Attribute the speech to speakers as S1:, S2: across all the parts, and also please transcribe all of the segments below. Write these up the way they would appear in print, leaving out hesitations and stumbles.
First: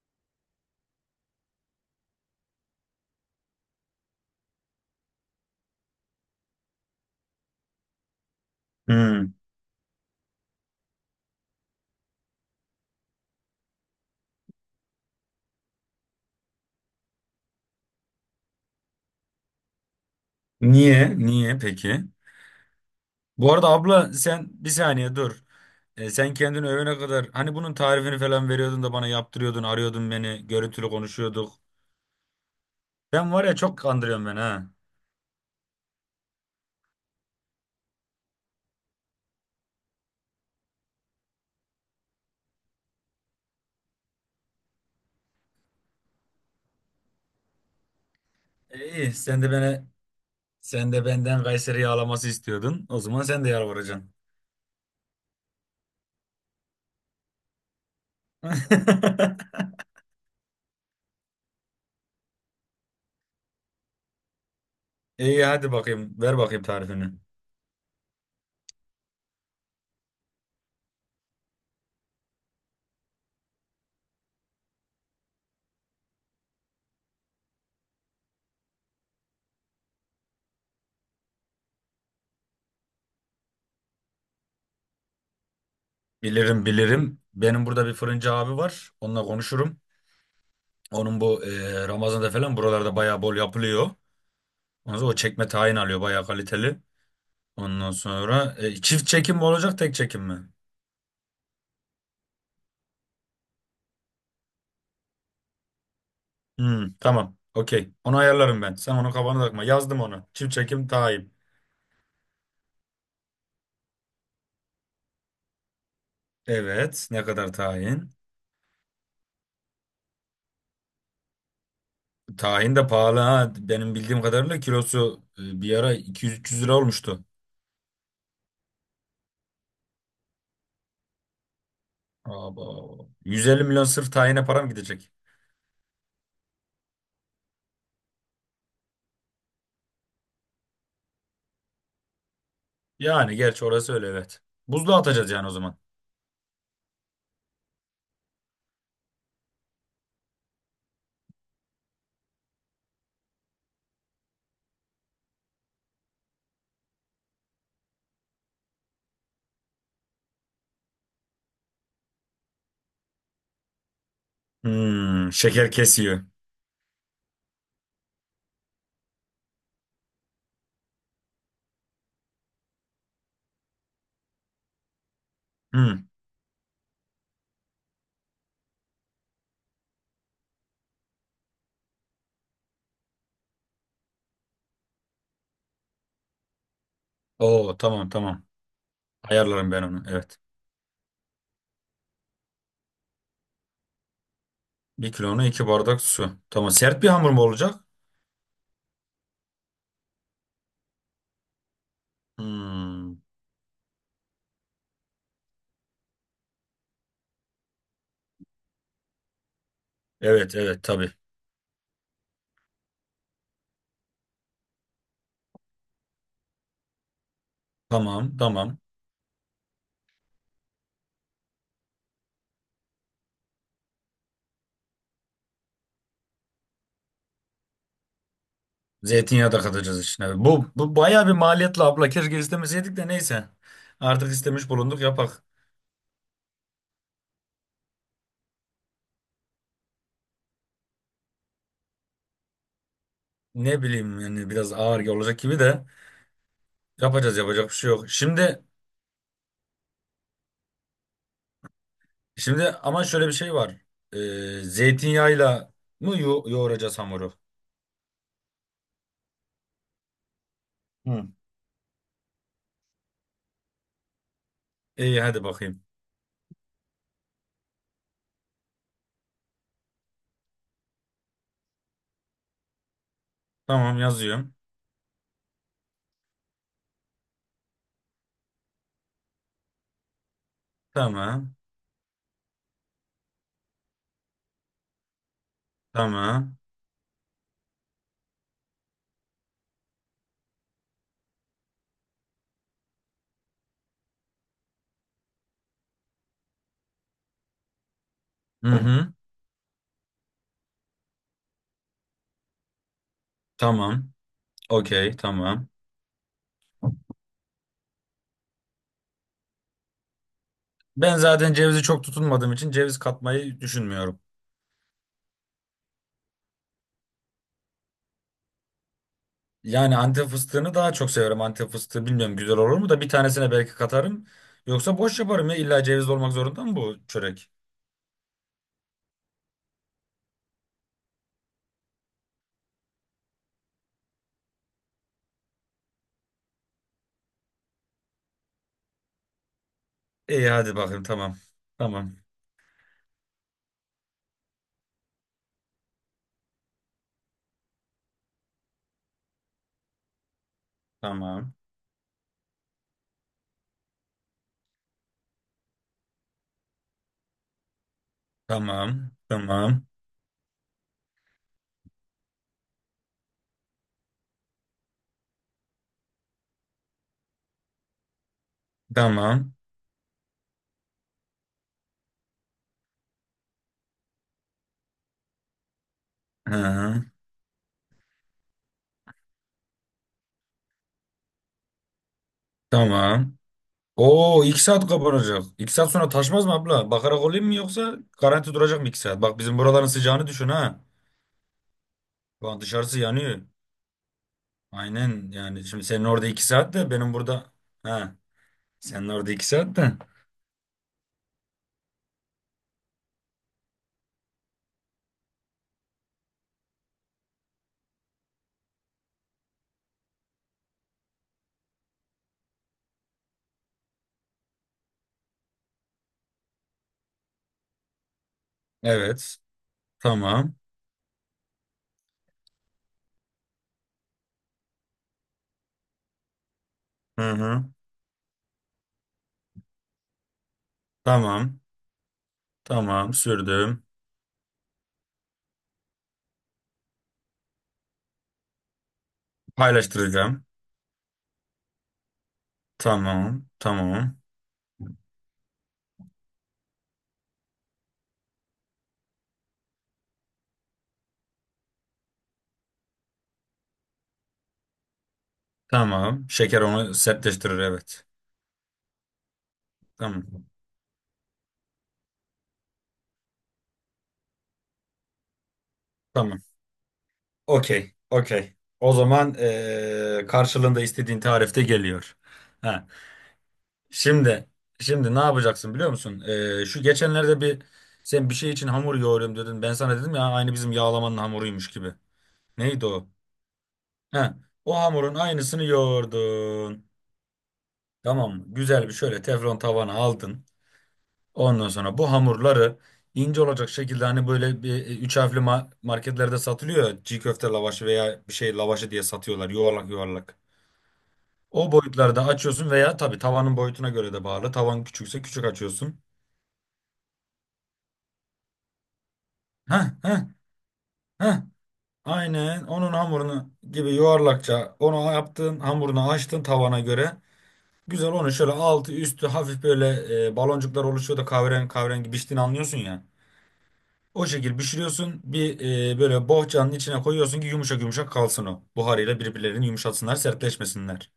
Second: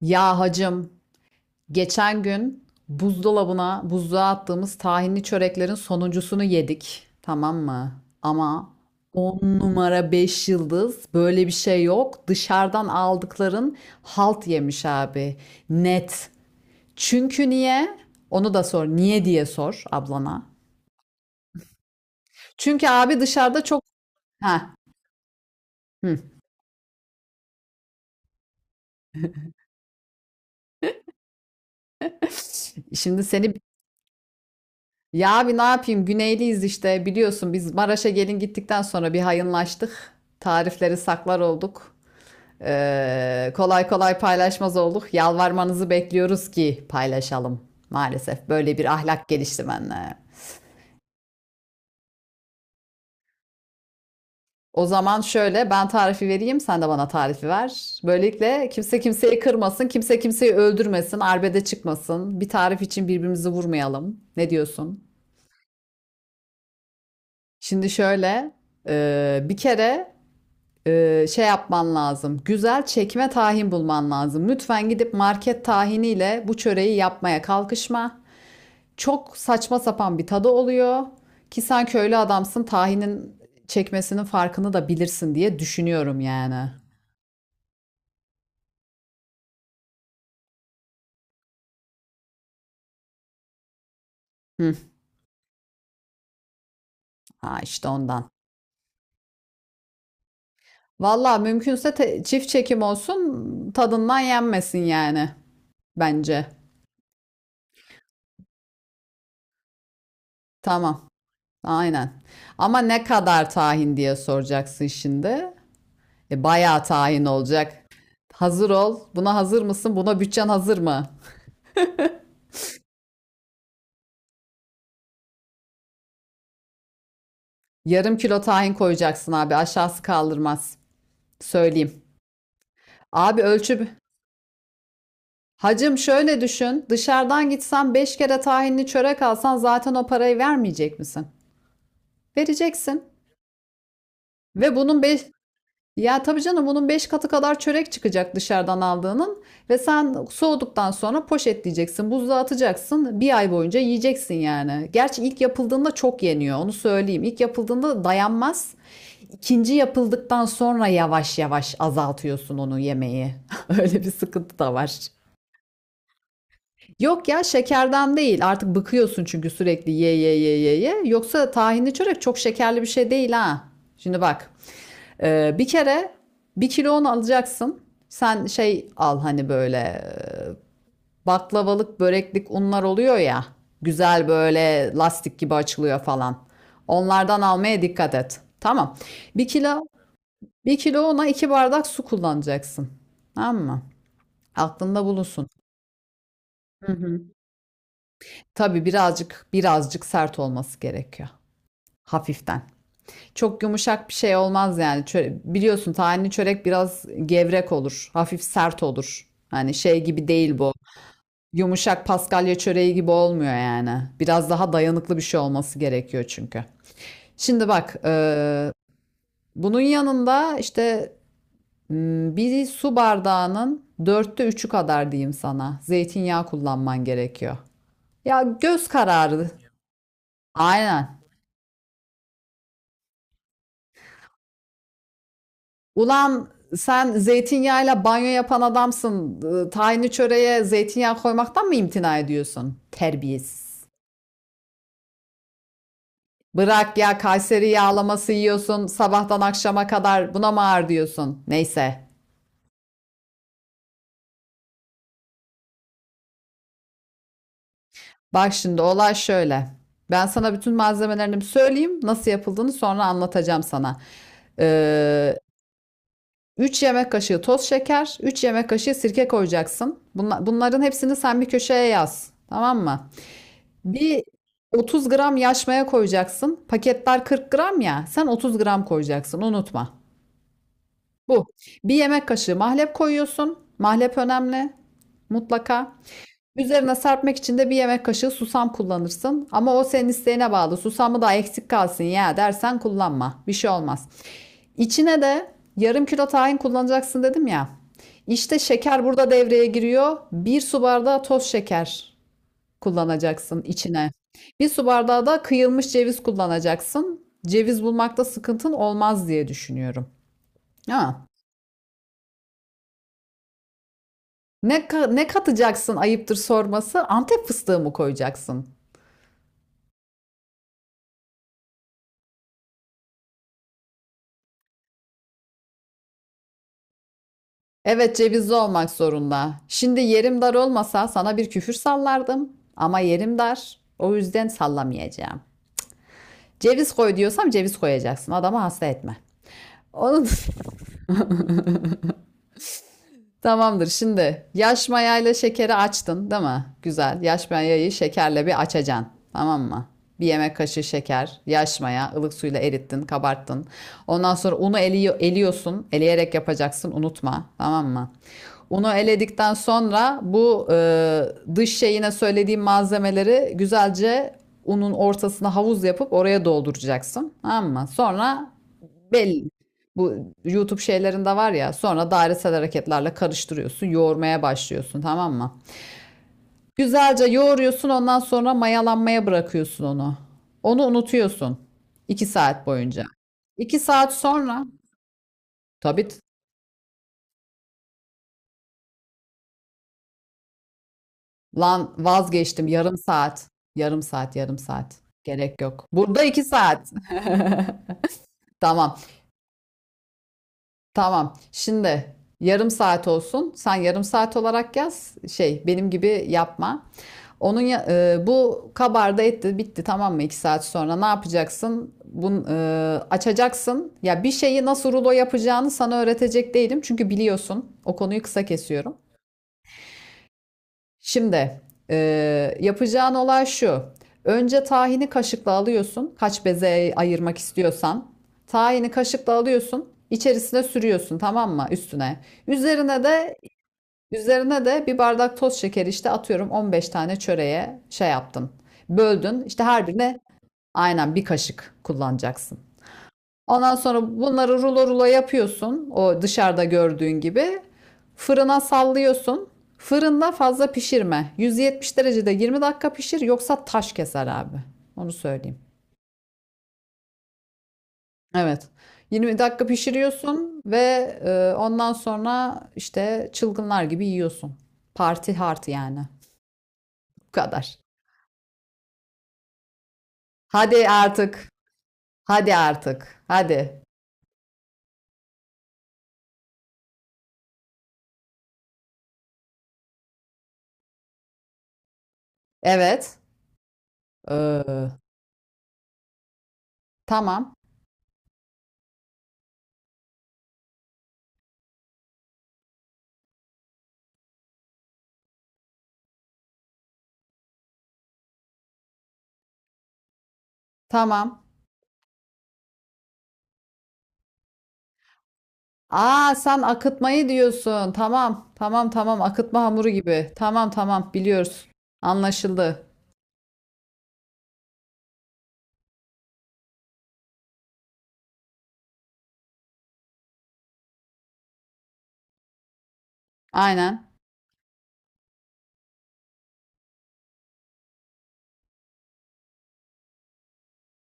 S1: Ya hacım, geçen gün buzdolabına, buzluğa attığımız tahinli çöreklerin sonuncusunu yedik. Tamam mı? Ama
S2: Hmm.
S1: 10 numara 5 yıldız böyle bir şey yok. Dışarıdan aldıkların halt yemiş abi. Net. Çünkü niye? Onu da sor. Niye diye sor ablana.
S2: Niye? Niye peki?
S1: Çünkü abi
S2: Bu
S1: dışarıda
S2: arada
S1: çok.
S2: abla sen bir
S1: Ha.
S2: saniye dur. E,
S1: Hı.
S2: sen kendini övene kadar hani bunun tarifini falan veriyordun da bana yaptırıyordun, arıyordun beni, görüntülü konuşuyorduk.
S1: Şimdi
S2: Sen var
S1: seni.
S2: ya çok kandırıyorsun beni ha.
S1: Ya abi ne yapayım? Güneyliyiz işte biliyorsun biz Maraş'a gelin gittikten sonra bir hayınlaştık. Tarifleri saklar olduk. Kolay kolay paylaşmaz olduk. Yalvarmanızı bekliyoruz ki paylaşalım. Maalesef böyle bir
S2: E, iyi
S1: ahlak gelişti bende.
S2: sen de benden Kayseri yağlaması istiyordun. O zaman sen de yalvaracaksın.
S1: O zaman şöyle ben tarifi vereyim sen de bana tarifi ver. Böylelikle kimse kimseyi kırmasın, kimse kimseyi öldürmesin, arbede çıkmasın. Bir tarif için birbirimizi vurmayalım. Ne diyorsun?
S2: İyi hadi bakayım ver bakayım tarifini.
S1: Şimdi şöyle bir kere şey yapman lazım. Güzel çekme tahin bulman lazım. Lütfen gidip market tahiniyle bu çöreği yapmaya kalkışma. Çok saçma sapan bir tadı oluyor ki sen köylü adamsın tahinin çekmesinin farkını da bilirsin diye düşünüyorum
S2: Bilirim
S1: yani.
S2: bilirim. Benim burada bir fırıncı abi var. Onunla konuşurum. Onun bu Ramazan'da falan buralarda bayağı bol yapılıyor.
S1: Hı,
S2: Ondan sonra o çekme tayin alıyor bayağı kaliteli.
S1: ha işte
S2: Ondan
S1: ondan.
S2: sonra çift çekim mi olacak tek çekim mi?
S1: Valla mümkünse çift çekim olsun tadından yenmesin yani bence.
S2: Hmm, tamam. Okey. Onu ayarlarım ben. Sen onu kafana takma. Yazdım onu. Çift çekim
S1: Tamam.
S2: tayin.
S1: Aynen. Ama ne kadar tahin diye soracaksın şimdi. Bayağı
S2: Evet. Ne
S1: tahin
S2: kadar
S1: olacak.
S2: tayin?
S1: Hazır ol. Buna hazır mısın? Buna bütçen hazır mı?
S2: Tahin de pahalı ha. Benim bildiğim kadarıyla kilosu bir ara 200-300 lira olmuştu.
S1: Yarım kilo tahin koyacaksın abi. Aşağısı kaldırmaz. Söyleyeyim.
S2: Abo.
S1: Abi
S2: 150 milyon
S1: ölçü.
S2: sırf tahine param gidecek.
S1: Hacım şöyle düşün. Dışarıdan gitsen 5 kere tahinli çörek alsan zaten o parayı vermeyecek misin? Vereceksin.
S2: Yani gerçi orası öyle, evet.
S1: Ve
S2: Buzluğa
S1: bunun beş.
S2: atacağız yani o zaman.
S1: Ya tabii canım bunun 5 katı kadar çörek çıkacak dışarıdan aldığının ve sen soğuduktan sonra poşetleyeceksin, buzluğa atacaksın. Bir ay boyunca yiyeceksin yani. Gerçi ilk yapıldığında çok yeniyor onu söyleyeyim. İlk yapıldığında dayanmaz. İkinci yapıldıktan sonra yavaş yavaş azaltıyorsun onu yemeği. Öyle bir sıkıntı da var.
S2: Hmm, şeker kesiyor.
S1: Yok ya şekerden değil. Artık bıkıyorsun çünkü sürekli ye ye ye ye ye. Yoksa tahinli çörek çok şekerli bir şey değil ha. Şimdi bak. Bir
S2: Hmm.
S1: kere bir kilo un alacaksın. Sen şey al hani böyle baklavalık, böreklik unlar oluyor ya. Güzel böyle lastik gibi açılıyor falan. Onlardan
S2: Oo,
S1: almaya
S2: tamam,
S1: dikkat et.
S2: tamam.
S1: Tamam. Bir
S2: Ayarlarım
S1: kilo,
S2: ben onu. Evet.
S1: bir kilo una 2 bardak su kullanacaksın. Tamam mı? Aklında
S2: Bir kilona
S1: bulunsun.
S2: 2 bardak su. Tamam.
S1: Hı
S2: Sert bir
S1: hı.
S2: hamur mu olacak?
S1: Tabii birazcık birazcık sert olması gerekiyor. Hafiften.
S2: Hmm.
S1: Çok yumuşak bir şey olmaz yani. Biliyorsun tahinli çörek biraz gevrek olur. Hafif sert olur. Hani şey gibi
S2: Evet,
S1: değil bu.
S2: evet, tabii.
S1: Yumuşak Paskalya çöreği gibi olmuyor yani. Biraz daha dayanıklı bir şey olması gerekiyor çünkü. Şimdi bak,
S2: Tamam, tamam.
S1: bunun yanında işte bir su bardağının dörtte üçü kadar diyeyim sana. Zeytinyağı kullanman gerekiyor. Ya göz kararı.
S2: Zeytinyağı da katacağız içine. Bu
S1: Aynen.
S2: bayağı bir maliyetli abla. Keşke istemeseydik de neyse. Artık istemiş bulunduk, yapak.
S1: Ulan sen zeytinyağıyla banyo yapan adamsın. Tahinli çöreğe zeytinyağı koymaktan mı imtina ediyorsun? Terbiyesiz.
S2: Ne bileyim yani biraz ağır olacak gibi de
S1: Bırak ya
S2: yapacağız,
S1: Kayseri
S2: yapacak bir şey yok.
S1: yağlaması
S2: Şimdi
S1: yiyorsun sabahtan akşama kadar buna mı ağır diyorsun? Neyse.
S2: şimdi ama şöyle bir şey var. Ee, zeytinyağıyla mı yoğuracağız hamuru?
S1: Bak şimdi olay şöyle. Ben sana bütün
S2: Hı.
S1: malzemelerini söyleyeyim. Nasıl yapıldığını sonra anlatacağım sana.
S2: İyi
S1: Ee,
S2: hadi bakayım.
S1: 3 yemek kaşığı toz şeker, 3 yemek kaşığı sirke koyacaksın. Bunların hepsini sen bir köşeye yaz. Tamam mı?
S2: Tamam,
S1: Bir
S2: yazıyorum.
S1: 30 gram yaş maya koyacaksın. Paketler 40 gram ya. Sen 30 gram koyacaksın. Unutma. Bu.
S2: Tamam.
S1: Bir yemek kaşığı mahlep koyuyorsun. Mahlep önemli. Mutlaka.
S2: Tamam.
S1: Üzerine serpmek için de bir yemek kaşığı susam kullanırsın. Ama o senin isteğine bağlı. Susamı da eksik kalsın ya dersen kullanma. Bir şey olmaz. İçine de yarım kilo tahin kullanacaksın dedim ya. İşte
S2: Hı
S1: şeker
S2: hı.
S1: burada devreye giriyor. Bir su bardağı toz şeker kullanacaksın içine.
S2: Tamam.
S1: Bir su
S2: Okey,
S1: bardağı da
S2: tamam.
S1: kıyılmış ceviz kullanacaksın. Ceviz bulmakta sıkıntın olmaz diye düşünüyorum.
S2: Ben
S1: Ha.
S2: zaten cevizi çok tutunmadığım için ceviz katmayı düşünmüyorum.
S1: Ne katacaksın ayıptır sorması? Antep fıstığı mı koyacaksın?
S2: Yani Antep fıstığını daha çok seviyorum, Antep fıstığı bilmiyorum güzel olur mu da bir tanesine belki katarım. Yoksa boş yaparım ya, illa ceviz olmak zorunda mı bu çörek?
S1: Evet cevizli olmak zorunda. Şimdi yerim dar olmasa sana bir küfür sallardım. Ama yerim dar. O yüzden sallamayacağım. Ceviz koy diyorsam ceviz koyacaksın. Adamı hasta etme. Onun.
S2: İyi hadi bakayım, tamam. Tamam.
S1: Tamamdır. Şimdi yaş mayayla şekeri açtın, değil mi? Güzel. Yaş mayayı şekerle bir açacaksın. Tamam mı? Bir yemek kaşığı şeker,
S2: Tamam.
S1: yaş maya, ılık suyla erittin, kabarttın. Ondan sonra unu eliyorsun. Eleyerek yapacaksın, unutma. Tamam mı? Unu
S2: Tamam.
S1: eledikten
S2: Tamam.
S1: sonra bu dış şeyine söylediğim malzemeleri güzelce unun ortasına havuz yapıp oraya dolduracaksın. Tamam mı? Sonra belli.
S2: Tamam.
S1: Bu YouTube şeylerinde var ya, sonra dairesel hareketlerle karıştırıyorsun, yoğurmaya başlıyorsun, tamam mı?
S2: Hı, hı.
S1: Güzelce yoğuruyorsun, ondan sonra mayalanmaya bırakıyorsun onu. Onu unutuyorsun 2 saat boyunca.
S2: Tamam.
S1: 2 saat
S2: Oo, iki
S1: sonra
S2: saat kapanacak. 2 saat
S1: tabii
S2: sonra taşmaz mı abla? Bakarak olayım mı yoksa garanti duracak mı 2 saat? Bak bizim buraların sıcağını düşün ha.
S1: lan
S2: Şu an
S1: vazgeçtim yarım
S2: dışarısı yanıyor.
S1: saat. Yarım saat, yarım saat.
S2: Aynen,
S1: Gerek
S2: yani şimdi
S1: yok.
S2: senin
S1: Burada
S2: orada
S1: 2
S2: 2 saat
S1: saat.
S2: de benim burada. Ha,
S1: Tamam.
S2: senin orada 2 saat de.
S1: Tamam. Şimdi yarım saat olsun. Sen yarım saat olarak yaz. Şey benim gibi yapma. Onun bu kabarda etti bitti tamam mı? 2 saat sonra ne yapacaksın? Bunu açacaksın. Ya bir şeyi nasıl rulo yapacağını sana öğretecek değilim. Çünkü biliyorsun. O konuyu kısa kesiyorum.
S2: Evet. Tamam.
S1: Şimdi yapacağın olay şu. Önce tahini kaşıkla alıyorsun. Kaç beze
S2: Hı
S1: ayırmak
S2: hı.
S1: istiyorsan. Tahini kaşıkla alıyorsun, içerisine sürüyorsun tamam
S2: Tamam.
S1: mı? Üstüne. Üzerine
S2: Tamam,
S1: de
S2: sürdüm.
S1: bir bardak toz şekeri işte atıyorum 15 tane çöreğe şey yaptın. Böldün. İşte her birine
S2: Paylaştıracağım.
S1: aynen bir kaşık kullanacaksın.
S2: Tamam.
S1: Ondan
S2: Tamam.
S1: sonra bunları rulo rulo yapıyorsun. O dışarıda gördüğün gibi. Fırına sallıyorsun. Fırında fazla pişirme. 170 derecede 20 dakika pişir yoksa taş keser abi. Onu söyleyeyim.
S2: Tamam, şeker onu sertleştirir, evet.
S1: Evet. 20 dakika
S2: Tamam.
S1: pişiriyorsun ve ondan sonra işte çılgınlar gibi yiyorsun. Parti hard yani.
S2: Tamam.
S1: Bu kadar.
S2: Okey. Okey, o zaman karşılığında
S1: Hadi
S2: istediğin
S1: artık.
S2: tarifte geliyor.
S1: Hadi
S2: Ha.
S1: artık. Hadi.
S2: Şimdi şimdi ne yapacaksın biliyor musun? Şu geçenlerde bir sen bir şey için hamur yoğuruyorum dedin. Ben sana dedim ya, aynı bizim yağlamanın hamuruymuş gibi. Neydi o?
S1: Evet.
S2: He, o
S1: Ee,
S2: hamurun aynısını yoğurdun.
S1: tamam.
S2: Tamam mı? Güzel bir şöyle teflon tavana aldın. Ondan sonra bu hamurları ince olacak şekilde, hani böyle bir üç harfli marketlerde satılıyor ya, çiğ köfte lavaşı veya bir şey lavaşı diye satıyorlar yuvarlak yuvarlak.
S1: Tamam.
S2: O boyutlarda açıyorsun veya tabii tavanın boyutuna göre de bağlı. Tavan küçükse küçük açıyorsun.
S1: Aa sen akıtmayı diyorsun. Tamam. Tamam tamam. Akıtma
S2: Heh,
S1: hamuru
S2: heh,
S1: gibi. Tamam tamam
S2: heh.
S1: biliyoruz.
S2: Aynen
S1: Anlaşıldı.
S2: onun hamurunu gibi yuvarlakça onu yaptın, hamurunu açtın tavana göre. Güzel onu şöyle altı üstü hafif böyle baloncuklar oluşuyor da kahverengi kahverengi piştiğini anlıyorsun ya.
S1: Aynen.
S2: O şekil pişiriyorsun bir böyle bohçanın içine koyuyorsun ki yumuşak yumuşak kalsın o. Buharıyla birbirlerini yumuşatsınlar, sertleşmesinler.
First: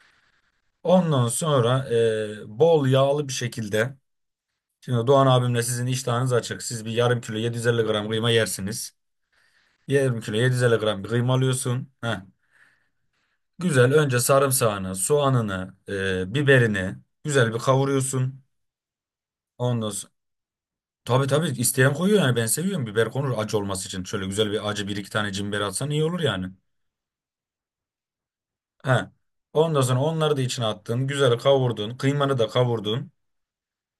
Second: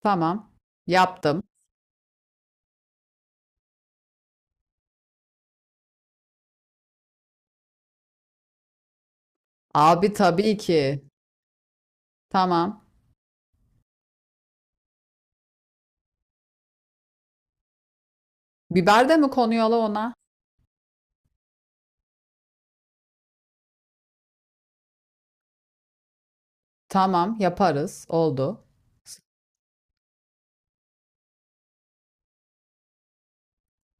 S1: Tamam.
S2: Ondan
S1: Yaptım.
S2: sonra bol yağlı bir şekilde. Şimdi Doğan abimle sizin iştahınız açık. Siz bir yarım kilo 750 gram kıyma yersiniz.
S1: Abi
S2: Yarım kilo
S1: tabii
S2: 750
S1: ki.
S2: gram bir kıyma alıyorsun. Heh.
S1: Tamam.
S2: Güzel önce sarımsağını, soğanını, biberini güzel bir kavuruyorsun.
S1: Biber de mi konuyor la
S2: Ondan sonra,
S1: ona?
S2: tabii tabii isteyen koyuyor yani, ben seviyorum biber konur acı olması için. Şöyle güzel bir acı, bir iki tane cimber atsan iyi olur yani.
S1: Tamam yaparız. Oldu.
S2: He. Ondan sonra onları da içine attın, güzel kavurdun, kıymanı da kavurdun.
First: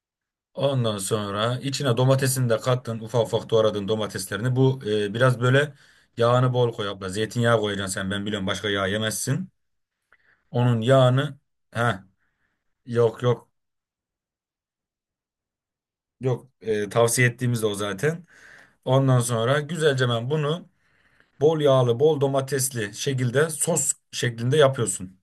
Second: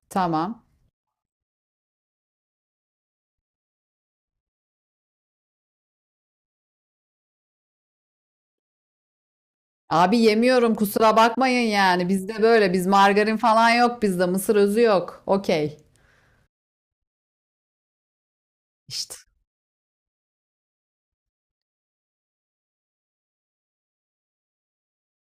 S1: Tamam.
S2: Ondan sonra içine domatesini de kattın, ufak ufak doğradın domateslerini. Bu biraz böyle yağını bol koy abla. Zeytinyağı koyacaksın sen, ben biliyorum başka yağ yemezsin.
S1: Abi yemiyorum
S2: Onun
S1: kusura
S2: yağını.
S1: bakmayın
S2: He.
S1: yani. Bizde böyle biz
S2: Yok,
S1: margarin
S2: yok.
S1: falan yok bizde. Mısır özü yok. Okey.
S2: Yok, tavsiye ettiğimiz de o zaten.
S1: İşte.
S2: Ondan sonra güzelce, ben bunu bol yağlı, bol domatesli şekilde sos şeklinde yapıyorsun.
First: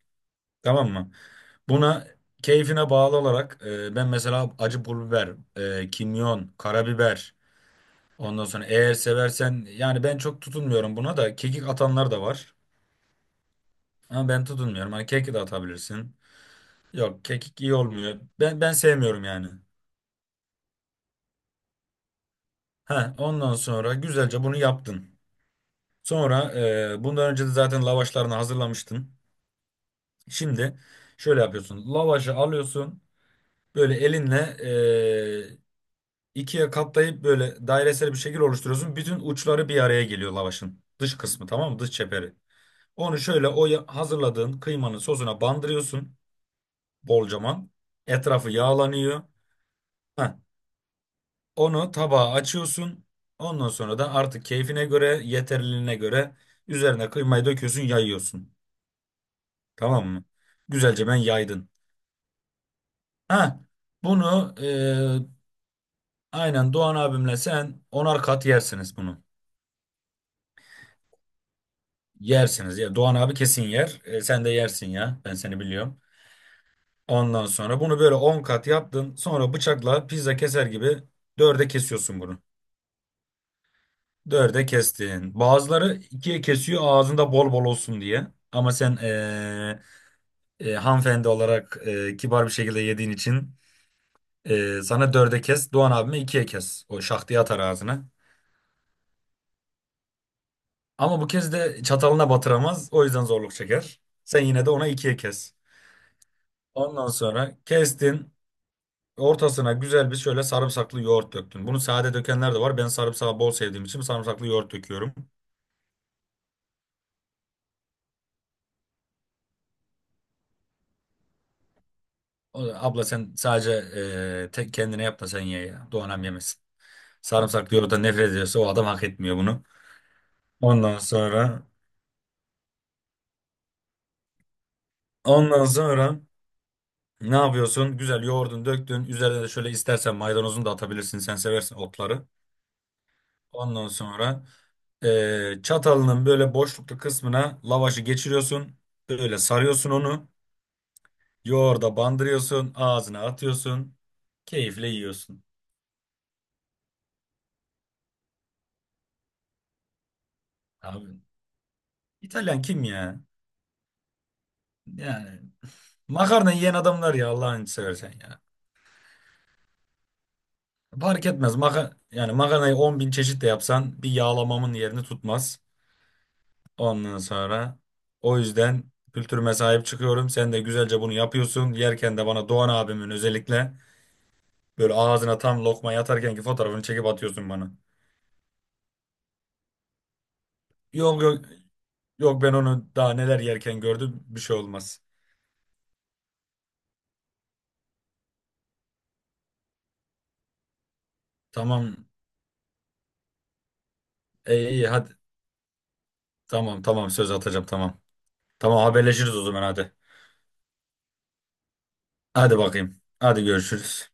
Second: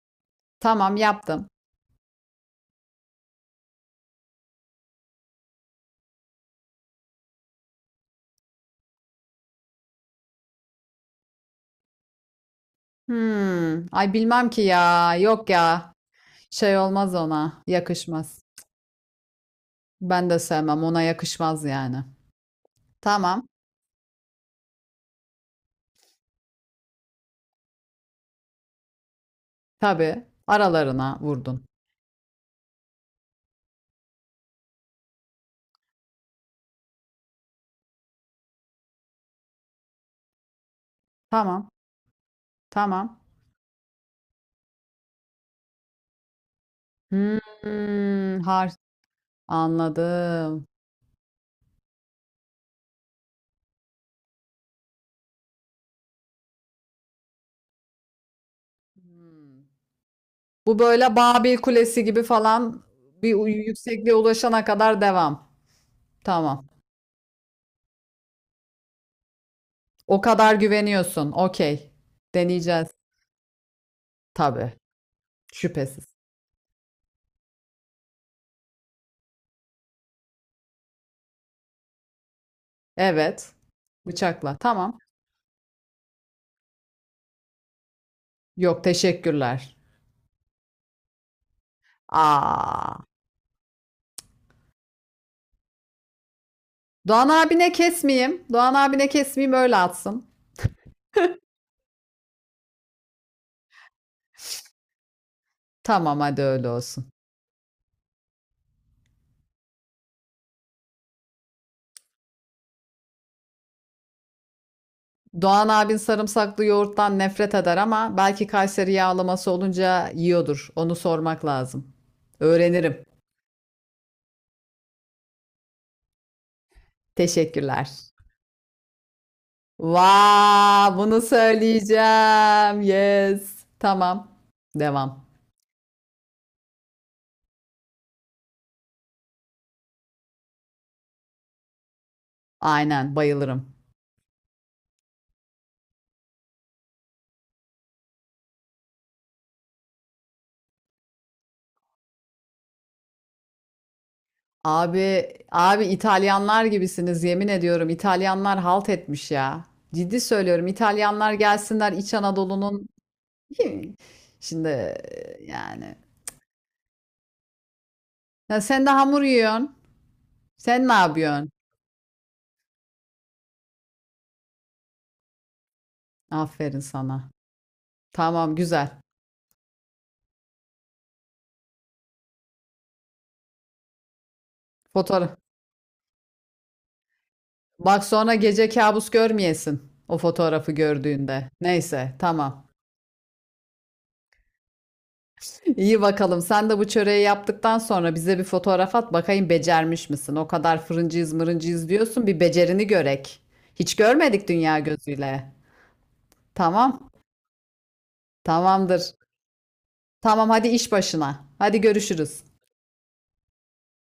S2: Tamam
S1: Tamam
S2: mı?
S1: yaptım.
S2: Buna keyfine bağlı olarak ben mesela acı pul biber, kimyon, karabiber. Ondan sonra eğer seversen yani, ben çok tutunmuyorum, buna da kekik atanlar da var.
S1: Hmm. Ay
S2: Ama ben
S1: bilmem ki
S2: tutunmuyorum. Hani
S1: ya.
S2: kekik de
S1: Yok ya.
S2: atabilirsin.
S1: Şey olmaz
S2: Yok, kekik
S1: ona.
S2: iyi olmuyor.
S1: Yakışmaz.
S2: Ben sevmiyorum yani.
S1: Ben de sevmem. Ona yakışmaz yani.
S2: Ha,
S1: Tamam.
S2: ondan sonra güzelce bunu yaptın. Sonra bundan önce de zaten lavaşlarını hazırlamıştın.
S1: Tabii.
S2: Şimdi
S1: Aralarına
S2: şöyle
S1: vurdun.
S2: yapıyorsun. Lavaşı alıyorsun. Böyle elinle e, ikiye katlayıp böyle dairesel bir şekil oluşturuyorsun. Bütün uçları bir araya geliyor lavaşın. Dış kısmı,
S1: Tamam.
S2: tamam mı? Dış çeperi. Onu
S1: Tamam.
S2: şöyle hazırladığın kıymanın sosuna bandırıyorsun. Bolcaman.
S1: Hmm,
S2: Etrafı yağlanıyor. Heh.
S1: anladım.
S2: Onu tabağa açıyorsun. Ondan sonra da artık keyfine göre, yeterliliğine göre üzerine kıymayı döküyorsun, yayıyorsun.
S1: Hmm.
S2: Tamam mı?
S1: Bu
S2: Güzelce
S1: böyle
S2: ben
S1: Babil
S2: yaydın.
S1: Kulesi gibi falan bir
S2: Ha,
S1: yüksekliğe
S2: bunu
S1: ulaşana kadar devam. Tamam.
S2: aynen Doğan abimle sen onar kat yersiniz bunu.
S1: O kadar güveniyorsun. Okey.
S2: Yersiniz
S1: Deneyeceğiz.
S2: ya. Doğan abi kesin yer. Sen de
S1: Tabii.
S2: yersin ya. Ben seni biliyorum.
S1: Şüphesiz.
S2: Ondan sonra bunu böyle 10 kat yaptın. Sonra bıçakla pizza keser gibi dörde kesiyorsun bunu.
S1: Evet. Bıçakla.
S2: Dörde
S1: Tamam.
S2: kestin. Bazıları ikiye kesiyor ağzında bol bol olsun diye. Ama
S1: Yok
S2: sen
S1: teşekkürler.
S2: hanımefendi olarak kibar bir şekilde
S1: Aa.
S2: yediğin için sana dörde kes. Doğan abime ikiye kes. O şak
S1: Doğan
S2: diye atar
S1: abine
S2: ağzına.
S1: kesmeyeyim. Doğan abine kesmeyeyim öyle atsın.
S2: Ama bu kez de çatalına batıramaz. O yüzden zorluk çeker. Sen yine de ona ikiye kes.
S1: Tamam hadi öyle olsun.
S2: Ondan sonra kestin. Ortasına güzel bir şöyle sarımsaklı yoğurt döktün. Bunu sade dökenler de var. Ben sarımsağı bol sevdiğim için sarımsaklı yoğurt döküyorum.
S1: Doğan abin sarımsaklı yoğurttan nefret eder ama belki Kayseri yağlaması olunca yiyordur. Onu sormak lazım.
S2: O da, abla
S1: Öğrenirim.
S2: sen sadece tek kendine yap da sen ye ya. Doğanem yemesin. Sarımsaklı
S1: Teşekkürler.
S2: yoğurttan nefret ediyorsa o adam hak etmiyor bunu.
S1: Vaa,
S2: Ondan
S1: bunu
S2: sonra
S1: söyleyeceğim. Yes. Tamam. Devam.
S2: ondan sonra ne yapıyorsun? Güzel yoğurdun döktün. Üzerine de şöyle istersen maydanozunu da atabilirsin. Sen seversin otları.
S1: Aynen bayılırım.
S2: Ondan sonra çatalının böyle boşluklu kısmına lavaşı geçiriyorsun. Böyle sarıyorsun onu. Yoğurda bandırıyorsun. Ağzına atıyorsun. Keyifle
S1: Abi
S2: yiyorsun.
S1: abi İtalyanlar gibisiniz yemin ediyorum. İtalyanlar halt etmiş ya. Ciddi söylüyorum.
S2: Abi,
S1: İtalyanlar gelsinler İç
S2: İtalyan kim
S1: Anadolu'nun.
S2: ya?
S1: Kim? Şimdi
S2: Yani
S1: yani.
S2: makarna yiyen adamlar ya, Allah'ını seversen ya.
S1: Ya sen de hamur yiyorsun. Sen ne
S2: Fark
S1: yapıyorsun?
S2: etmez. Yani makarnayı 10 bin çeşit de yapsan bir yağlamamın yerini tutmaz.
S1: Aferin
S2: Ondan
S1: sana.
S2: sonra o
S1: Tamam
S2: yüzden
S1: güzel.
S2: kültürüme sahip çıkıyorum. Sen de güzelce bunu yapıyorsun. Yerken de bana Doğan abimin özellikle böyle
S1: Fotoğraf.
S2: ağzına tam lokma yatarkenki fotoğrafını çekip atıyorsun bana.
S1: Bak sonra gece kabus görmeyesin. O fotoğrafı
S2: Yok, yok,
S1: gördüğünde. Neyse
S2: yok, ben
S1: tamam.
S2: onu daha neler yerken gördüm, bir şey olmaz.
S1: İyi bakalım. Sen de bu çöreği yaptıktan sonra bize bir fotoğraf at. Bakayım becermiş misin? O kadar fırıncıyız mırıncıyız
S2: Tamam.
S1: diyorsun. Bir becerini görek. Hiç görmedik
S2: e,
S1: dünya
S2: iyi hadi,
S1: gözüyle.
S2: tamam,
S1: Tamam.
S2: tamam, söz, atacağım, tamam. Tamam,
S1: Tamamdır.
S2: haberleşiriz o zaman, hadi.
S1: Tamam hadi iş başına. Hadi görüşürüz.
S2: Hadi bakayım. Hadi görüşürüz.